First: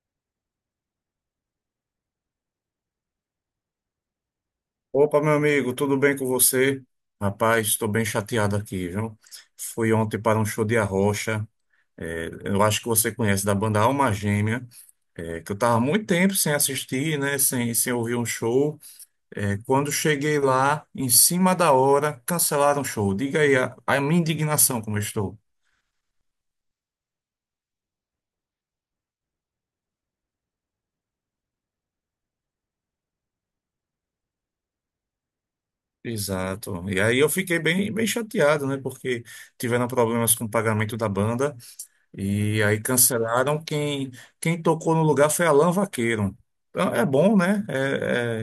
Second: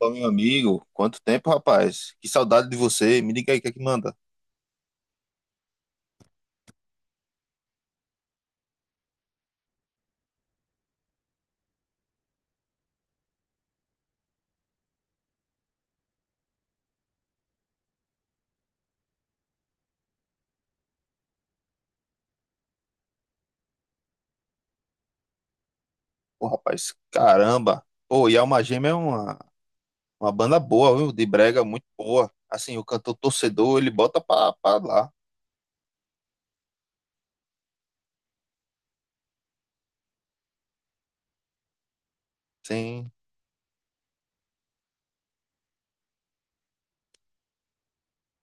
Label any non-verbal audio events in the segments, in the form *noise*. Opa, meu amigo, quanto tempo, rapaz? Que saudade de você. Me diga aí o que é que manda. Opa, meu amigo, tudo bem com você? Rapaz, estou bem chateado aqui, viu? Fui ontem para um show de Arrocha, eu acho que você conhece, da banda Alma Gêmea, que eu estava muito tempo sem assistir, né, sem ouvir um show. É, quando cheguei lá, em cima da hora, cancelaram o show. Diga aí a minha indignação como eu estou. Pô, rapaz, caramba. Pô, e a Alma Gêmea é uma banda boa, viu? De brega, muito boa. Assim, o cantor torcedor, ele bota pra lá. Exato. E aí eu fiquei bem chateado, né, porque tiveram problemas com o pagamento da banda. E aí Sim. cancelaram. Quem tocou no lugar foi Alan Vaqueiro. Então, é bom, né? É,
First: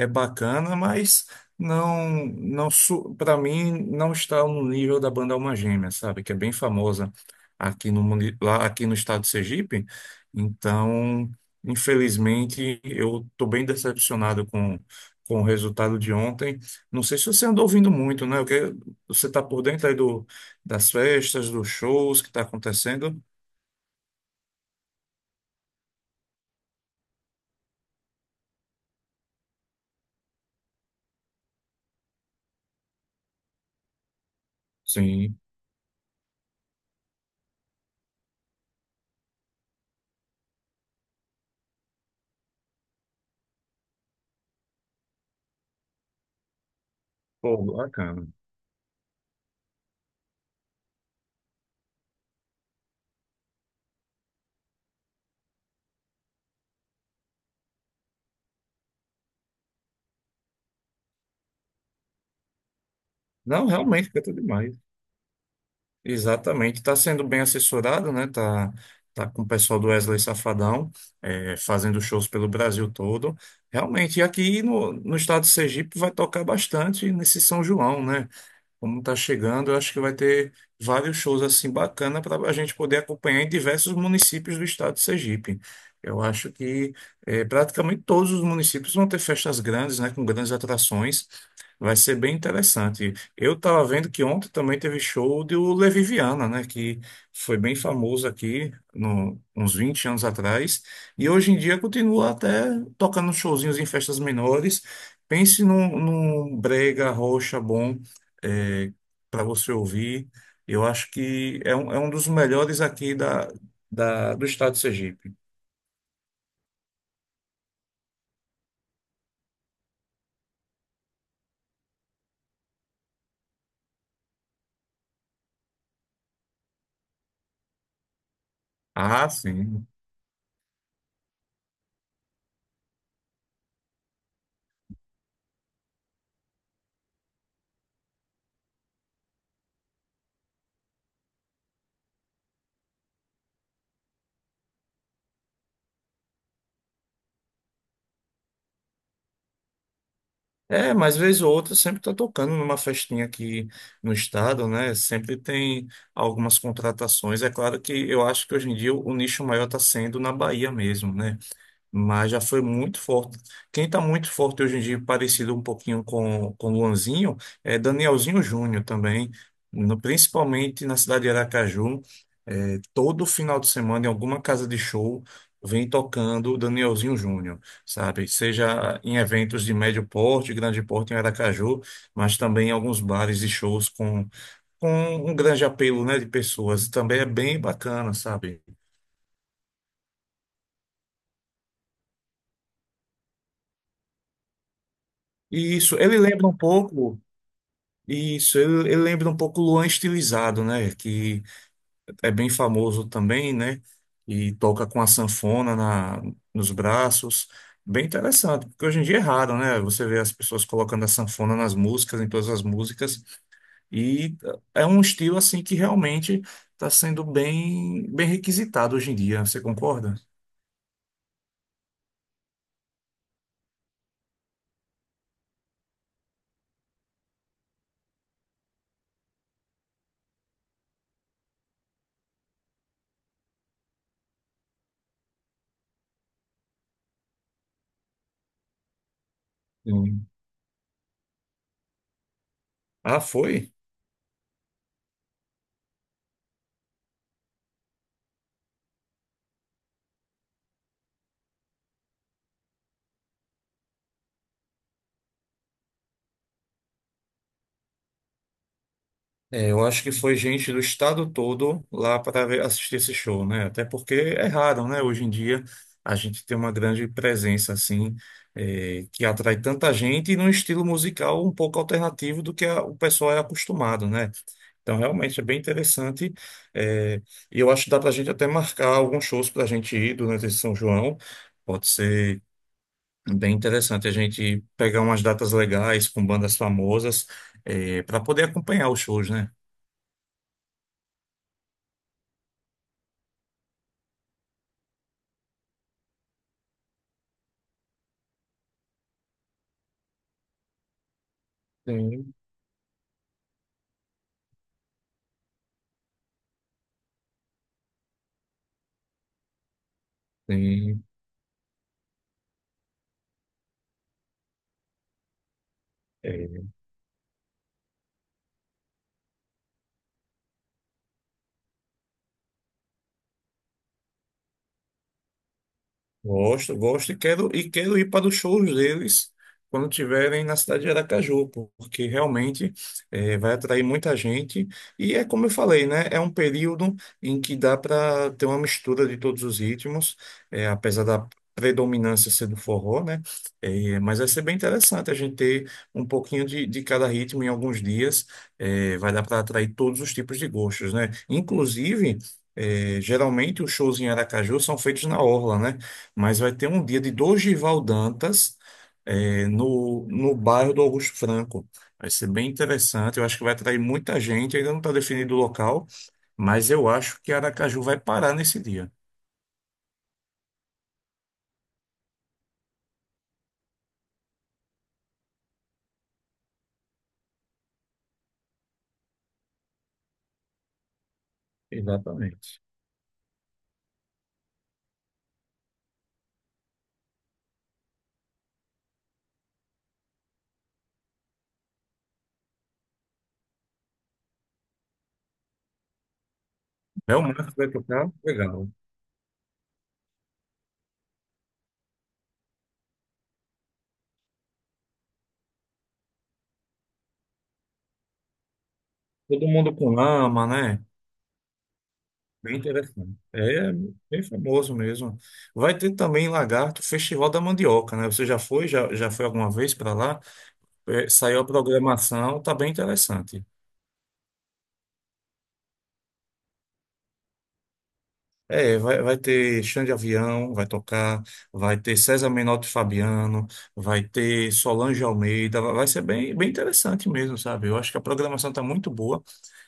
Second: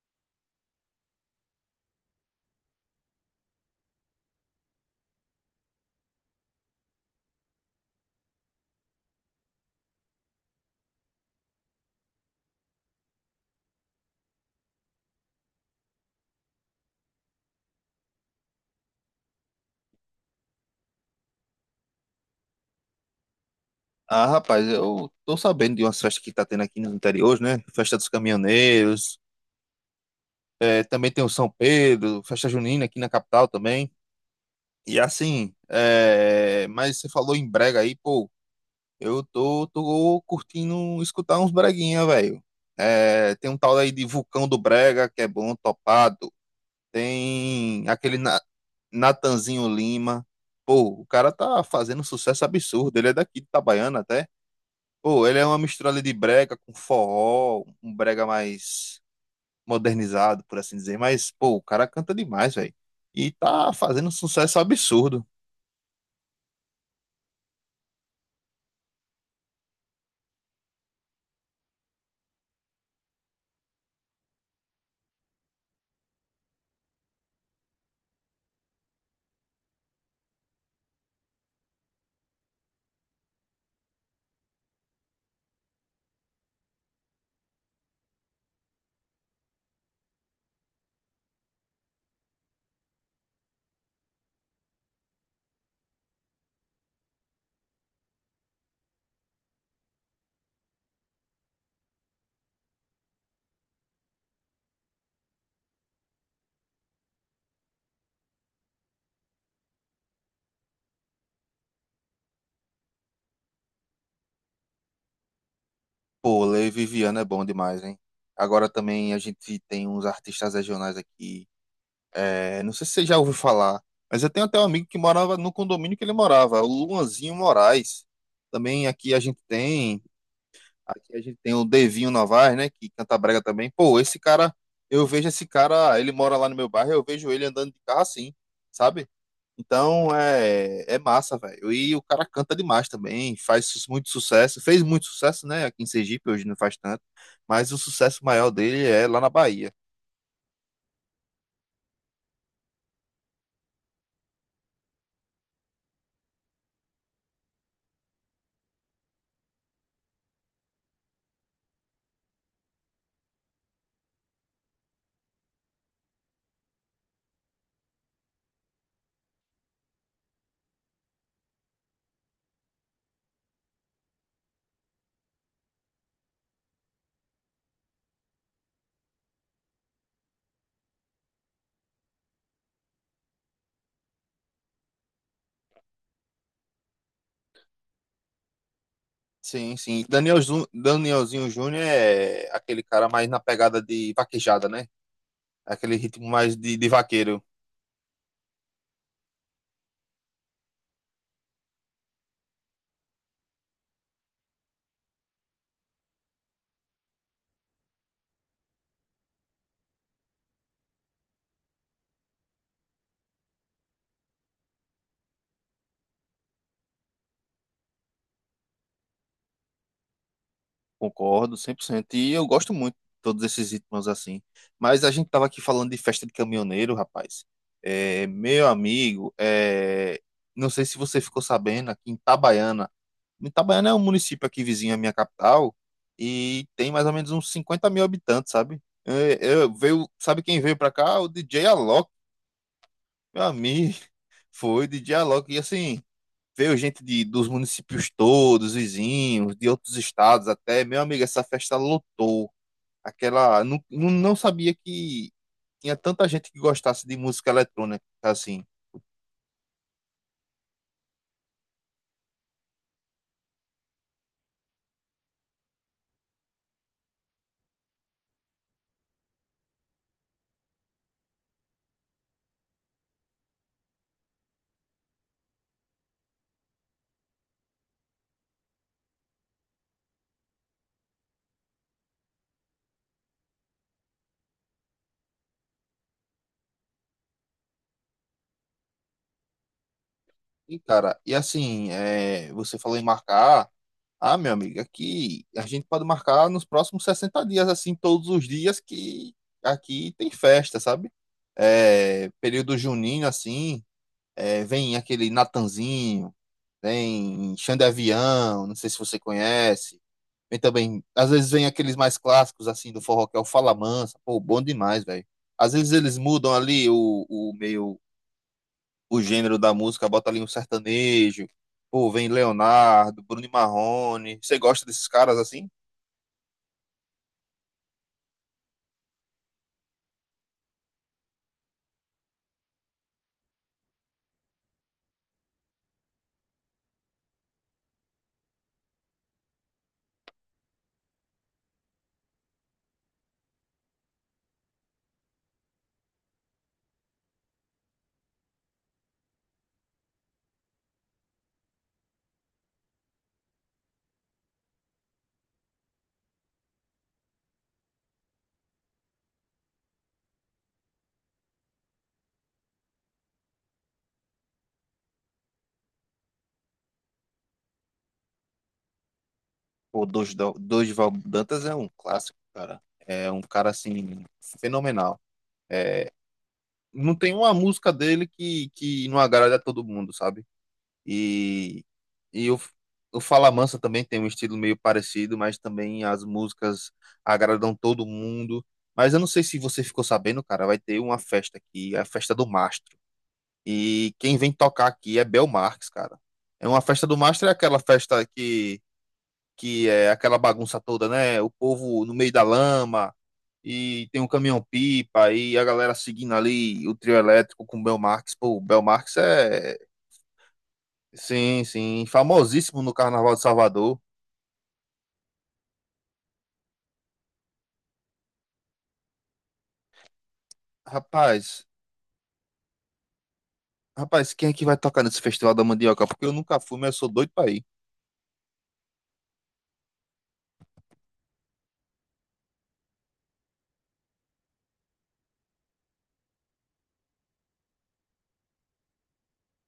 é, É bacana, mas não para mim não está no nível da banda Alma Gêmea, sabe? Que é bem famosa aqui no, muni- lá, aqui no estado de Sergipe. Então, infelizmente, eu estou bem decepcionado com o resultado de ontem. Não sei se você andou ouvindo muito, né? Você está por dentro aí das festas, dos shows que está acontecendo. Ah, rapaz, eu tô sabendo de umas festas que tá tendo aqui no interior, hoje, né? Festa dos Caminhoneiros, é, também tem o São Pedro, Festa Junina aqui na capital também. E Sim, assim, é, mas você falou em brega aí, pô. Eu tô curtindo escutar uns breguinha, velho. É, tem um tal aí de Vulcão do Brega, que é bom, topado. pô, Tem aquele bacana. Natanzinho Lima. Pô, o cara tá fazendo um sucesso absurdo. Ele é daqui de Itabaiana até. Pô, ele é uma mistura ali de brega com forró, um brega mais modernizado, por assim dizer. Mas, pô, o cara canta demais, velho. E Não, tá fazendo um realmente canta sucesso demais. absurdo. Exatamente, está sendo bem assessorado, né? Tá, tá com o pessoal do Wesley Safadão, fazendo shows pelo Brasil todo. Realmente, e aqui no, no estado de Sergipe vai tocar bastante nesse São João, né? Como está chegando, eu acho que vai ter vários shows assim bacana para a gente poder acompanhar em diversos municípios do estado de Sergipe. Eu acho que praticamente todos os municípios vão ter festas grandes, né, com grandes atrações. Vai ser bem interessante. Eu estava vendo que ontem também teve show do Levi Viana, né, que foi bem famoso aqui no, uns 20 anos atrás, e hoje em dia continua até tocando showzinhos em festas menores. Pense num brega, rocha bom para você ouvir. Eu acho que é um dos melhores aqui do estado de Sergipe. Pô, Lei Viviana é bom demais, hein? Agora também a gente tem uns artistas regionais aqui. É, não sei se você já ouviu falar, mas eu tenho até um amigo que morava no condomínio que ele morava, o Luanzinho Moraes. Também aqui a Ah, gente sim. Aqui a gente tem o Devinho Novaes, né, que canta brega também. Pô, esse cara, eu vejo esse cara, ele mora lá no meu bairro, eu vejo ele andando de carro assim, sabe? Então é massa, velho. E o cara canta demais também, muito sucesso. Fez muito sucesso, né? Aqui em Sergipe, hoje não faz tanto. Mas o sucesso maior dele é lá na Bahia. É, mas vez ou outra sempre está tocando numa festinha aqui no estado, né? Sempre tem algumas contratações. É claro que eu acho que hoje em dia o nicho maior está sendo na Bahia mesmo, né? Mas já foi muito forte. Quem está muito forte hoje em dia, parecido um pouquinho com Luanzinho, é Danielzinho Júnior também, principalmente na cidade de Aracaju. Todo final de semana em alguma casa de show vem tocando Danielzinho Júnior, sabe? Seja em eventos de médio porte, grande porte em Aracaju, mas também em alguns bares e shows com um grande apelo, né, de pessoas. Também é bem bacana, sabe? Sim, sim. Danielzinho Júnior é aquele cara mais na pegada de vaquejada, né? E Aquele isso, ele ritmo lembra um mais de pouco, vaqueiro. isso, ele lembra um pouco o Luan estilizado, né? Que é bem famoso também, né? E toca com a sanfona nos braços. Bem interessante, porque hoje em dia é raro, né? Você vê as pessoas colocando a sanfona nas músicas, em todas as músicas, e é um estilo assim que realmente está sendo bem requisitado hoje em dia. Você concorda? Concordo, 100%. E eu gosto muito de todos esses ritmos assim. Mas a gente tava aqui falando de festa de caminhoneiro, rapaz. É, meu amigo, é, não sei se você ficou sabendo, aqui em Itabaiana. Itabaiana é um município aqui vizinho à minha capital e tem mais ou menos uns 50.000 habitantes, sabe? É, veio, Sim. sabe quem veio pra cá? O DJ Alok, Ah, meu foi? amigo. *laughs* Foi DJ Alok. E assim, veio gente dos municípios todos, vizinhos, de outros estados até. Meu amigo, essa festa lotou aquela. Não sabia que tinha tanta gente que gostasse de música eletrônica, assim. É, eu acho que foi gente do estado todo lá assistir esse show, né? Até porque é raro, né? Hoje em dia a gente tem uma grande presença assim, é, que atrai tanta gente e num estilo musical um pouco alternativo do que o pessoal é acostumado, né? Então realmente é bem interessante. é, e eu acho que dá para a gente até marcar alguns shows para a gente ir durante esse São João. Pode ser bem interessante a gente pegar umas datas legais com bandas famosas, para poder acompanhar os shows, né? E, cara, e assim, é, você falou em marcar. Ah, meu amigo, aqui a gente pode marcar nos próximos 60 dias, assim, todos os dias que aqui tem festa, sabe? É, Sim, período junino, assim. É, vem aquele Natanzinho, vem Xande Avião, não sei se você conhece. Vem também, sim. às vezes vem aqueles mais clássicos, assim, do forró, que é o Fala Mansa. Pô, bom demais, velho. Às vezes eles mudam É, ali o meio, o gênero da música, bota ali um sertanejo. Pô, vem Leonardo, Bruno e Marrone. Você gosta desses caras, assim? gosto, e quero ir para os shows deles quando tiverem na cidade de Aracaju, porque realmente vai atrair muita gente. E é como eu falei, né? É um período em que dá para ter uma mistura de todos os ritmos, apesar da predominância ser do forró, né? Mas vai ser bem interessante a gente ter um pouquinho de cada ritmo em alguns dias. Vai dar para atrair todos os tipos de gostos, né? Inclusive. Geralmente os shows em Aracaju são feitos na orla, né? Mas vai ter um dia de Dorival Dantas no bairro do Augusto Franco. Vai ser bem interessante, eu acho que vai atrair muita gente, ainda não está definido o local, mas eu acho que Aracaju vai parar nesse dia. Pô, Dorival Dantas é um clássico, cara. É um cara, assim, fenomenal. É, não tem uma música dele que não agrada a todo mundo, sabe? E, e Exatamente. o Fala Mansa também tem um estilo meio parecido, mas também as músicas agradam todo mundo. Mas eu não sei se você ficou sabendo, cara, vai ter uma festa aqui, a festa do Mastro. E quem vem tocar aqui é Bel Marques, cara. É uma festa do Mastro, Belmarco é vai aquela tocar, festa legal. Que é aquela bagunça toda, né? O povo no meio da lama, e tem um caminhão-pipa, e a galera seguindo ali o trio elétrico com o Belmarx. Pô, o Belmarx Todo mundo é, com lama, né? sim, sim, Bem famosíssimo no interessante. Carnaval de É Salvador. bem famoso mesmo. Vai ter também em Lagarto, Festival da Mandioca, né? Você já foi? Já foi alguma vez para lá? É, saiu a Rapaz, programação, tá bem interessante. Rapaz, quem é que vai tocar nesse Festival da Mandioca? Porque eu nunca fui, mas eu sou doido pra ir. Vai ter Xande Avião, vai tocar, vai ter César Menotti e Fabiano, vai ter Solange Almeida, vai ser bem interessante mesmo, sabe? Eu acho que a programação está muito boa,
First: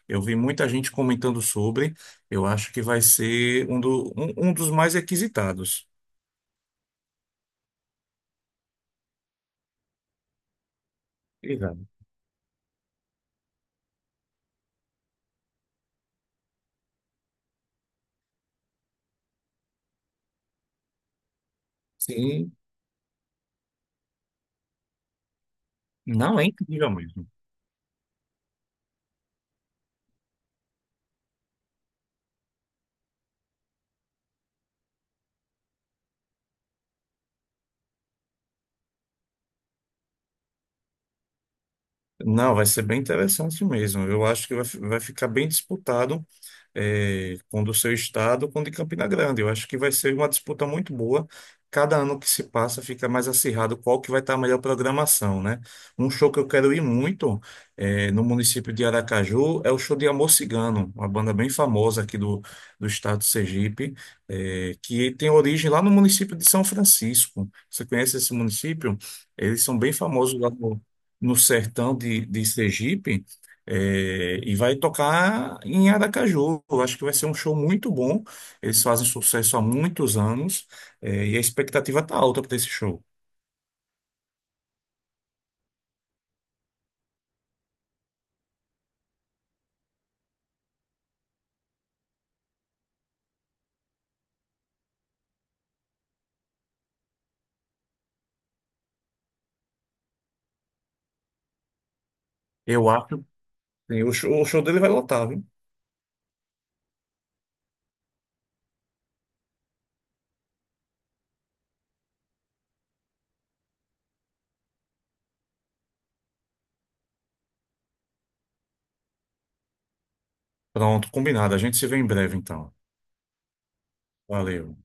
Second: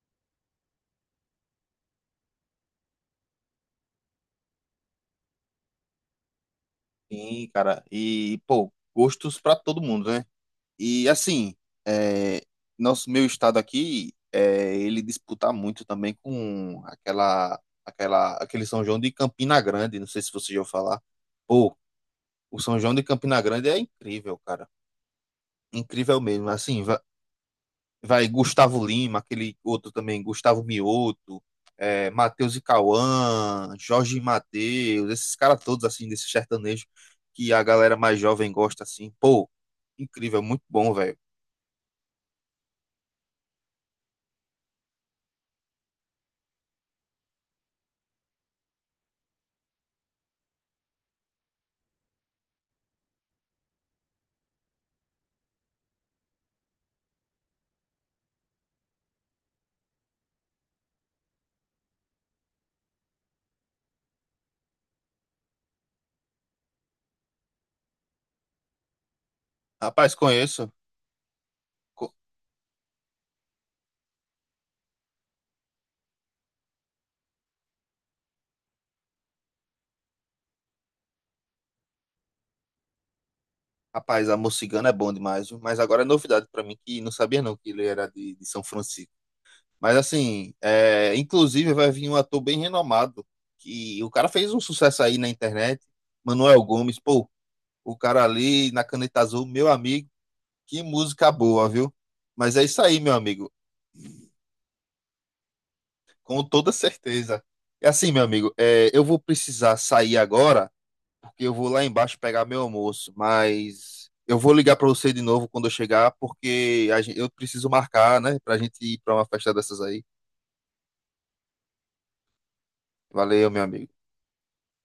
eu vi muita gente comentando sobre, eu acho que vai ser um dos mais requisitados. Sim, cara, e, pô, gostos pra todo mundo, né? E assim, Exato. é, nosso meu estado aqui, é, ele disputa muito também com aquele São João de Campina Grande. Não sei se você já ouviu falar. Pô, Sim, o São João de Campina Grande é incrível, cara. Incrível não é mesmo. Assim, incrível mesmo. vai Gustavo Lima, aquele outro também, Gustavo Mioto, é, Matheus e Cauã, Jorge e Matheus, esses caras todos, assim, desse sertanejo que a galera mais jovem gosta, assim. Pô, incrível, muito bom, velho. Não, vai ser bem interessante mesmo, eu acho que vai ficar bem disputado com o do seu estado, com o de Campina Grande. Eu acho que vai ser uma disputa muito boa. Cada ano que se passa fica mais acirrado qual que vai estar a melhor programação, né? Um show que eu quero ir muito no município de Aracaju é o show de Amor Cigano, uma banda bem famosa do estado de Sergipe, que tem origem lá no município de São Francisco. Você conhece esse município? Eles são bem Rapaz, famosos lá conheço. no, no sertão Co- de Sergipe. É, e vai tocar em Aracaju. Eu acho que vai ser um show muito bom. Eles fazem sucesso há muitos anos, é, e a expectativa tá alta para esse show. Rapaz, Amor Cigano é bom demais, viu? Mas agora é novidade pra mim que não sabia não que ele era de São Francisco. Mas assim, é, inclusive vai vir um ator bem renomado, que o cara fez um sucesso aí na internet, Manuel Gomes, pô, o cara ali na Caneta Azul, meu amigo, que música boa, viu? Mas é isso Eu aí, acho meu amigo, que o show dele vai lotar, viu? com toda certeza. É assim, meu amigo, é, eu vou precisar sair agora, que eu vou lá embaixo pegar meu almoço, mas eu vou ligar para você de novo quando eu chegar, porque a eu preciso marcar, né, pra gente ir para uma festa dessas aí. Pronto, combinado. A gente se vê em breve, então. Valeu, meu amigo. Valeu.